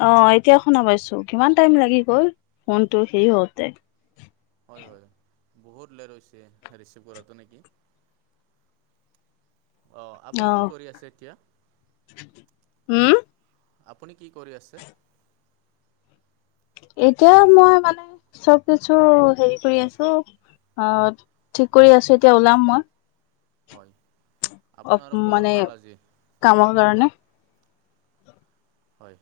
অ এতিয়া শুনা পাইছো কিমান টাইম হয়, লাগি গল ফোনটো সেই হওঁতে। হয়, হয়। বহুত লেট হৈছে ৰিচিভ কৰাটো নেকি। [unintelligible] আহ অ আপুনি কি কৰি আছে এতিয়া? উম আপুনি কি কৰি আছে। এতিয়া মই মানে চব কিছু হেৰি কৰি আছোঁ। অ ঠিক কৰি আছো এতিয়া ওলাম মই। হয়, অ আপোনাৰ খবৰ মানে ভাল আজি? কামৰ কাৰণে। হয়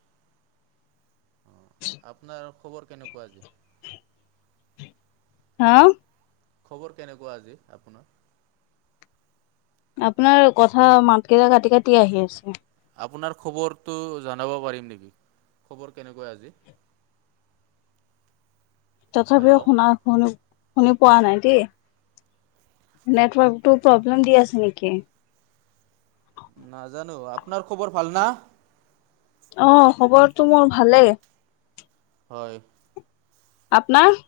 আহ আপোনাৰ খবৰ কেনেকুৱা আজি। হা খবৰ কেনেকুৱা আজি আপোনাৰ? আপোনাৰ কথা মাতকেইটা কাটি কাটি আহি আছে। আপোনাৰ খবৰটো জনাব পাৰিম নেকি খবৰ কেনেকুৱা আজি? [inaudible] তথাপিও হেল্ল'। শুনা শুনি শুনি পোৱা নাই দেই। নেটৱৰ্কটো প্ৰব্লেম দি আছে নেকি? নাজানো আপোনাৰ খবৰ ভাল না। অ খবৰটো মোৰ ভালেই। হয়। আপোনাৰ?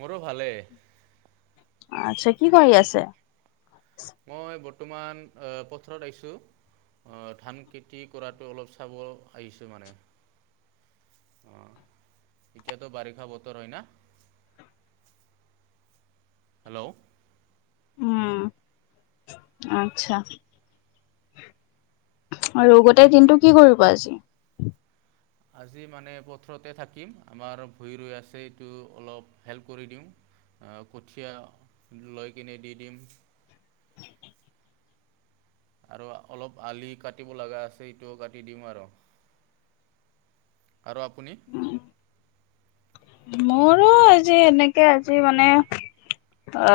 মোৰো ভালেই। আচ্ছা কি কৰি আছে? মই বৰ্তমান পথাৰত আহিছোঁ। আহ ধান- খেতি কৰাতো অলপ চাব আহিছোঁ মানে অ এতিয়াতো বাৰিষা বতৰ হয় না। হেল্ল' উম! আচ্ছা। আৰু গোটেই দিনটো কি কৰিবা আজি। আজি মানে পথৰতে থাকিম আমাৰ ভূৰি ৰৈ আছে এইটো অলপ হেল্প কৰি দিওঁ। আহ কঠীয়া লৈ কিনে দি দিম। আৰু অলপ আলি কাটিব লগা আছে ইটোও কাটি দিম আৰু। আৰু আপুনি? মোৰো আজি এনেকে আজি মানে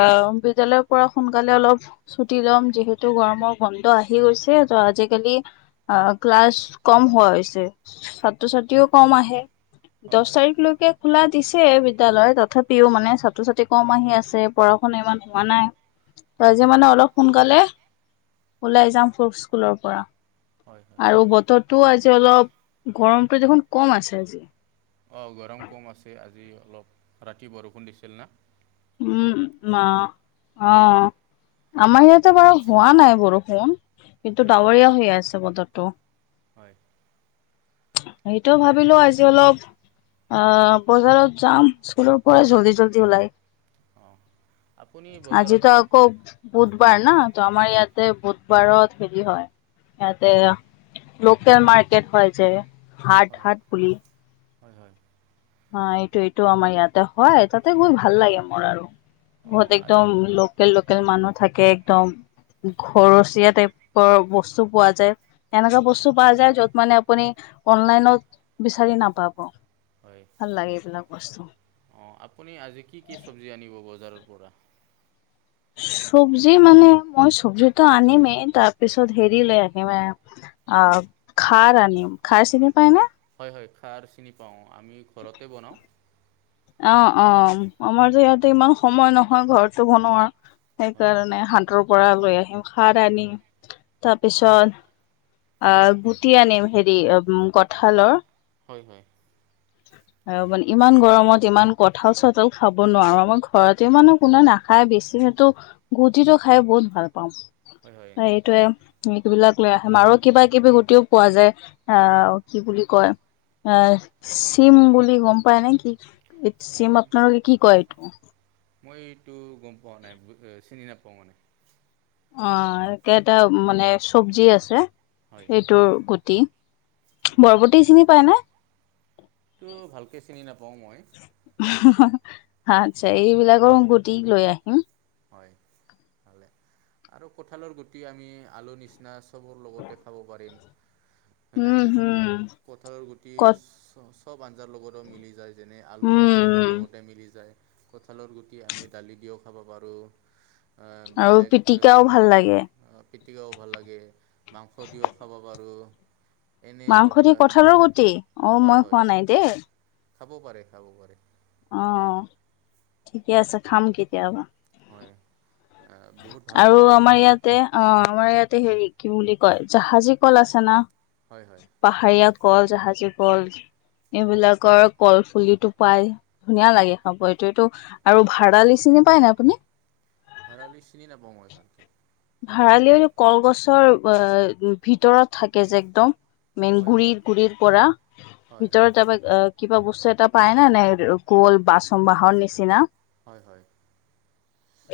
অ বিদ্যালয়ৰ পৰা সোনকালে অলপ ছুটি লম যিহেতু গৰমৰ গন্ধ আহি গৈছে। আজিকালি অ ক্লাছ কম হোৱা হৈছে ছাত্ৰ- ছাত্ৰীও কম আহে। হয় দহ হয় তাৰিখলৈকে খোলা দিছে বিদ্যালয় তথাপিও মানে ছাত্ৰ-ছাত্ৰী কম আহি আছে পঢ়া -শুনা ইমান হোৱা নাই ত হয় আজি মানে অলপ সোনকালে ওলাই যাম ফ স্কুলৰ পৰা, হয় হয় আৰু বতৰটোও আজি আজি অলপ গৰমটো দেখোন কম আছে। অ গৰম কম আছে আজি, অলপ ৰাতি বৰষুণ দিছিল না উম! মা অৱ আমাৰ ইয়াতে বাৰু হোৱা নাই বৰষুণ। কিন্তু হয় ডাৱৰীয়া হৈ আছে বতৰটো। হয় সেইটো অঁ ভাবিলো আজি অলপ। আহ বজাৰত যাম স্কুলৰ পৰা জল্দি জল্দি ওলাই অঁ আপুনি বজাৰত আজিতো আকৌ বুধবাৰ হয় না আমাৰ হয় ইয়াতে বুধবাৰত হেৰি হয় ইয়াতে লোকেল মাৰ্কেট হয় যে হাত হয় হাত পুলি [unintelligible] অ এইটো এইটো আমাৰ ইয়াতে হয় তাতে গৈ ভাল লাগে মোৰ আৰু অঁ বহুত আ- একদম লোকেল লোকেল মানুহ থাকে একদম ঘৰচীয়া টাইপৰ বস্তু পোৱা যায় এনেকুৱা বস্তু পোৱা যায় য'ত মানে আপুনি অনলাইনত বিচাৰি নাপাব [unintelligible] ভাল লাগে এইলাক বস্ত অঁ আপুনি আজি কি কি চবজি আনিব বজাৰৰ পৰা! চব্জি মানে মই চব্জিতটো আনিমেই তাৰপিছত হেৰি লৈ আহিম এ অ খাৰ আনিম খাৰ চিনি পাই ন হয় হয় খাৰ চিনি পাওঁ আমি ঘৰতে বনাওঁ অৱ অৱ আমাৰ যে ইয়াতে ইমান সময় নহয় ঘৰটো বনোৱাৰ হয় সেইকাৰণে হাতৰ পৰা লৈ আনিম, খাৰ আদি হয় তাৰপিছত অ গুটি আনিম হেৰি কঠাঁলৰ হয় হয়। আৰু মানে ইমান গৰমত ইমান কঁঠাল চঠাল খাব নোৱাৰো, আমাৰ ঘৰতে মানে কোনে নাখায় বেছি সো গুটিটো খাই বহুত ভাল পাওঁ হয় হয় আৰু এইটোৱে সেই বিলাক লৈ আহেম আৰু কিবা কিবি গুটিও পোৱা যায় আহ কি বুলি কয়। আহ চিম বুলি গম পায় নেকি ই চেম মই আপোনালোকে কি কয় এইটো মই এইটো গম পোৱা নাই চিনি নাপাওঁ মানে অ একেটা মানে চব্জি আছে। হয় হয় এইটোৰ গুটি হয় বৰবটি চিনি পায় নে সেইটো ভালকে চিনি নাপাওঁ মই। হাঁ, হাঁ আচ্ছা এইবিলাকৰ গুতি লৈ আহিম হয় ভ আৰু কঠালৰ গুটি আমি আলু নিচিনা লগতে খাব পাৰি হয় না, উম হম কঁঠালৰ গুটি কত [unintelligible] চব আঞ্জাৰ লগতে মিলি যায় যেনে আলু উম চবৰ উম লগতে মিলি যায়। কঁঠালৰ গুটি আমি দালি দিওঁ খাব পাৰোঁ আৰু পিটিকাও ভাল লাগে। অ পিটিকাও ভাল লাগে মাংস দিওঁ খাব পাৰোঁ এনেই মাংস দি কঁঠালৰ গুটি অ হয় মই হয় খোৱা নাই দেই। খাব পাৰে খাব পাৰে। অঁ ঠিকে আছে খাম কেতিয়াবা হয়। বহুত ভাল আৰু লাগে আমাৰ ইয়াতে অঁ আমাৰ ইয়াতে হেৰি কি বুলি কয় জাহাজী কল আছে না হয় হয় পাহাৰ ইয়াত কল যাহাজি যে কল এইবিলাকৰ কলফুলিটো পাই ধুনীয়া লাগে খাব এইটো এইটো আৰু ভাডডালিচি চিনি পায় ন আপুনি লৈ চিনি নাপাওঁই ভালকে ভাৰালি কলগছৰ ভিতৰত থাকে যে একদম মেইন হয় হয় গুৰিৰ গুৰিৰ পৰা হয় ভিতৰত তাৰপা কিবা বস্তু এটা পাই ন নাই ক'ল বাচন বাহৰ নিচিনা হয় হয়।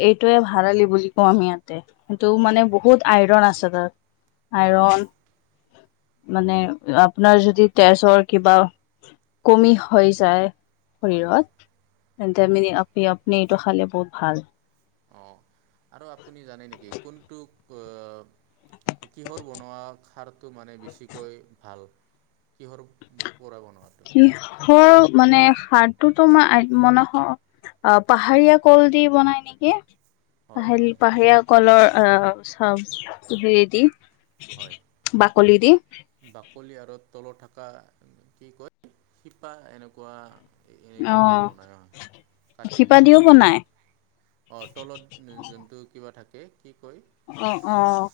এইটোয়ে ভাৰালি বুলি কওঁ আমি ইয়াতে কিন্তু মানে অঁ বহুত আইৰন আছে হয় হয় আইৰন মানে আপোনাৰ যদি তেজৰ কিবা কমি হৈ যায়। হয় শৰীৰত, হয় তেন্তে আপ আপুনি এইটো খালে বহুত ভাল। অঁ আৰু আপুনি জানে নেকি কোনটো কিহৰ বনোৱা খাৰ মানে বেছিকৈ ভাল কিহৰ পৰা বনা কিহৰ মানে সাৰটোতো মই মানে অ' পাহাৰীয়া কল কলদি বনাই নেকি। হয় পাহৰী হয় পাহাৰীয়া কলৰ আ' চব ৰেদি হয়। বাকলি দি। বাকলি আৰু তলত থকা কি কয়, শিপা এনেকুৱা এনেকুৱা দিও অঁ, বনাই হয়। শিপা দিওঁ বনাই। অঁ, তলত যোনটো কিবা থাকে কি কয়। অ', অ'।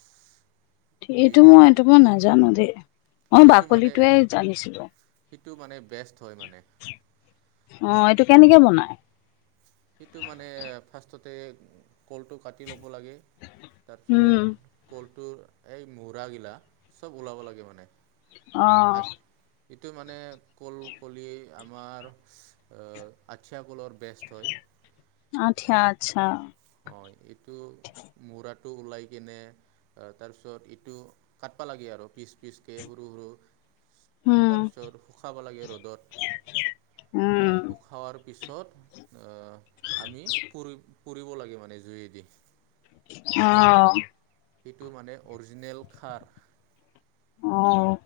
এইটো এৰিও মই এইটো বনাই মই নাজানো দেই মই সেইটো মানে বাকলিটোৱে জানিছিলো। সেইটো মানে বেষ্ট হয় মানে। অঁ, এইটো কেনেকে বনাই। সেইটো মানে ফাৰ্ষ্টতে কলটো কাটি লব লব লাগে উম। তাৰপিছত কলটো এই মুৰা গিলা চব ওলাবা লাগে মানে। অঁ', এইটো মানে কল কলি আমাৰ অ' আঠিয়া কলৰ বেষ্ট হয়। আচ্ছা, আটচা হয়। এইটো মুৰাটো উলাই কিনে তাৰপিছত ইটো কাটবা লাগে আৰু। পিচ পিচ কে সৰু সৰু! উম তাৰ পিছত শুখাবা লাগে ৰ'দত, উম আঁ' শুখাৱাৰ পিছত অঁ' আমি পুৰি পুৰিব লাগে মানে জুইয়েদি। অঁ। ', সিটো মানে অৰ্জিনেল খাৰ। অঁ',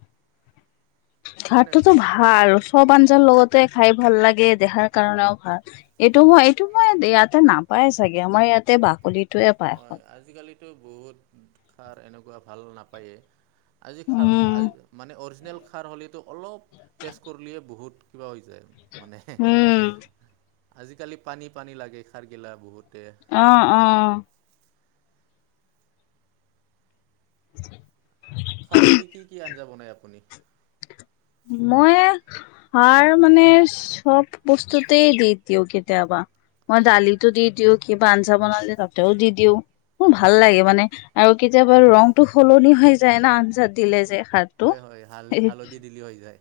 মানে খাৰটোতো বি ভাল সব আ লগতে খাই ভাল লাগে দেহাৰ কাৰণেও ভাল এইটো মই হয় এইটো মই ইয়াত তে নাপায় চাগে, আমাৰ ইয়াতে বাকলিত হয়, আজিকালিতো বহুত খাৰ এনেকুৱা ভাল নাপায়ে। আজি খাৰ উম। আজি মানে অৰ্জি নেল খাৰ হ'লিতো অলপ টেষ্ট কৰলিয়ে বহুত কিবা হৈ যায়। মানে, উম আজিকালি পানী পানী লাগে খাৰগিলা বহুত। অ', অ, [inaudible] খাৰেদি কি কি আঞ্জা বনাই আপুনি? মই সাৰ মানে চব বস্তুতেই দি দিওঁ কেতিয়াবা। মই দালিতো দি দিওঁ কিবা আঞ্জা বনালে তাতেও দি দিওঁ। মোৰ হয় ভাল হয় লাগে মানে আৰু কেতিয়াবা ৰংটো সলনি হৈ যায় না আঞ্জাত দিলে যে। সাৰটো। হয়, হয়, হাল হালধি দিলি হৈ যায়।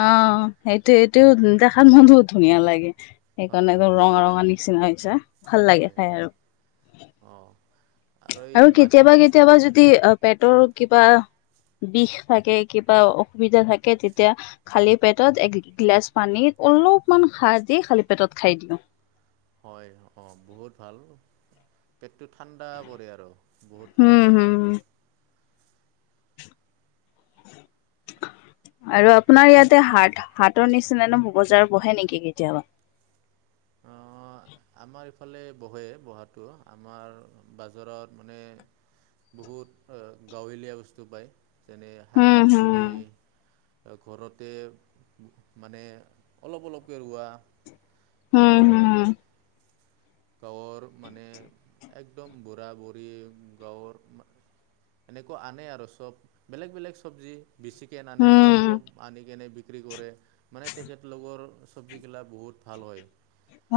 অ' সেইটো সেইটোও দেখাত মান বহুত ধুনীয়া লাগে হয় সেইকাৰণে ৰঙা ৰঙা নি। নিচিনা হৈছে, ভাল লাগে হয় হয় খাই আৰু। অঁ এই আৰু মাটি কেতিয়াবা কেতিয়াবা যদি আ' পেটৰ কিবা বিষ থাকে, কিবা অসুবিধা থাকে তেতিয়া খালি পেটত এক গিলাচ পানীত অলপমান খাৰ দি খালি পেটত খাই দিবা। হয়, অ, বহুত ভাল পেটটো ঠাণ্ডা পৰে আৰু। বহুত হুম ভাল হয়। হুম। উম, আৰু আপোনাৰ ইয়াতে হাত হাতৰ নিচিনানো ম বজাৰ বহে নেকি কেতিয়াবা? অ', আমাৰ ইফালে বহে বহাটো আমাৰ বাজাৰত মানে। বহুত গাঁৱলীয়া বস্তু পায় যেনে শাক হুম পাচলি। হুম ঘৰতে মানে অলপ অলপকৈ ৰোৱা। হুম আহ হুম গাঁৱৰ মানে একদম বুঢ়া-বুঢ়ী গাঁৱৰ এনেকুৱা আনে আৰু চব বেলেগ-বেলেগ চবজি। বেছিকৈ আনে হুম। অলপ-অলপ আন কেনে বিক্ৰী কৰে মানে তেখেতলোকৰ চব্জি কিলা বহুত ভাল হয়। ন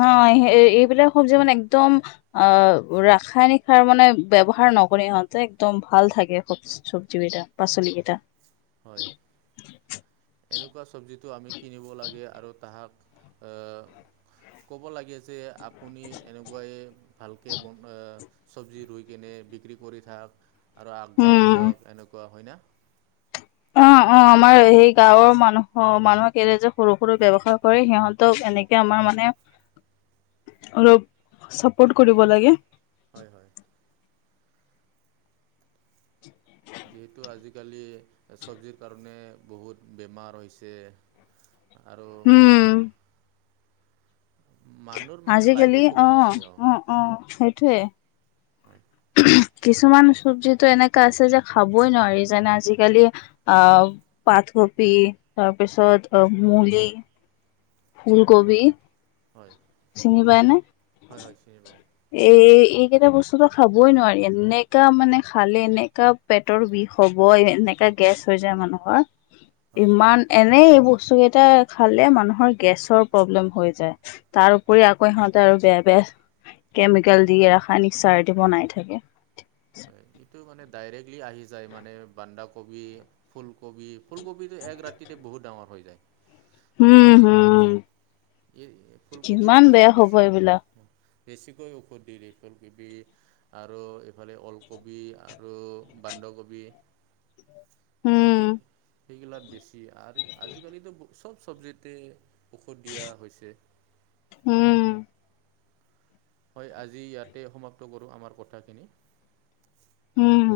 এইবিলাক সব্জি মানে একডম অ' ৰাসায়নিক সাৰ মানে ব্যৱহাৰ। নকৰি হয়ত একদম ভাল থাকে স চব্জি কেইটা পাচলি কেইটা। হয়। এনেকুৱা চব্জিতটো আমি কিনিব লাগে আৰু তাহাক এ, ক'ব লাগে যে আপুনি এনেকুৱাই ভালকৈ বন চব্জি ৰুই কেনে বিক্ৰী কৰি থাক। আৰু আগবঢ়ি উম যাওক এনেকুৱা হয় না। অ অ [inaudible] আমাৰ সেই গাঁৱৰ মানুহ মানুহে কে যে সৰু-সৰু ব্যয়ৱসায় কৰে সিহঁতক এনেকে আমাৰ মানে। [inaudible] অলপ চাপৰ্ট কৰিব লাগে। হয়-হয়। যিহেতু আজি আজি-কালি চব্জিৰ কাৰণে বহুত বেমাৰ হৈছে। আৰু হুম। মানুহৰ মানে লাইভো আজি-কালি, কমি অ, গৈছে অ-অ সেইটোৱে। হয় কিছুমান চবজিতো এনেকা আছে যে খাবই নোৱাৰি। যেনে আজি-কালি আ আথ কপি, তাৰপিছত অ'- মুলি, ফুলগোবি হয়, হয়-হয় চিনি পাওঁ। এ এইকেইটা বস্তুটো খাবই নোৱাৰি। এনেকা মানে খালে এনেকা পেটৰ বিষ হ'বই এনেকা গেছ হৈছে মানুহৰ। হয় ইমান এনেই বস্তুকেইটা খালে মানুহৰ গেছৰ প্ৰব্লেম হৈ যায়। তাৰ উপৰি আকৌ সিহঁতে আৰু বেয়া বে কেমিকেল হয়। দিয়া [unintelligible] দি বনাই থাকে। হয় সেইটো মানে ডাইৰেক্টলি আহি যায়। মানে বান্ধাকবি, ফুলকবি ফুলকবিটো এক ৰাতিতে বহুত ডাঙৰ হয়। হুম হুম। এই ফুলকবিত ব বেছি। এইবিলাক। বেছিকৈ ঔষধ দিলে এই ফুলকবি আৰু এইফালে ওলকবি আৰু বাণ বন্ধাকবি উম উম। সেইগিলাক বেছি, আজি আজিকালিতো চব চবজিতে দিয়া হৈছে। উম হয়, আজি ইয়াতে সমাপ্ত কৰোঁ আমাৰ কথাখিনি। উম।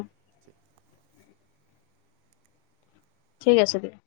ঠিক আছে দিয়া।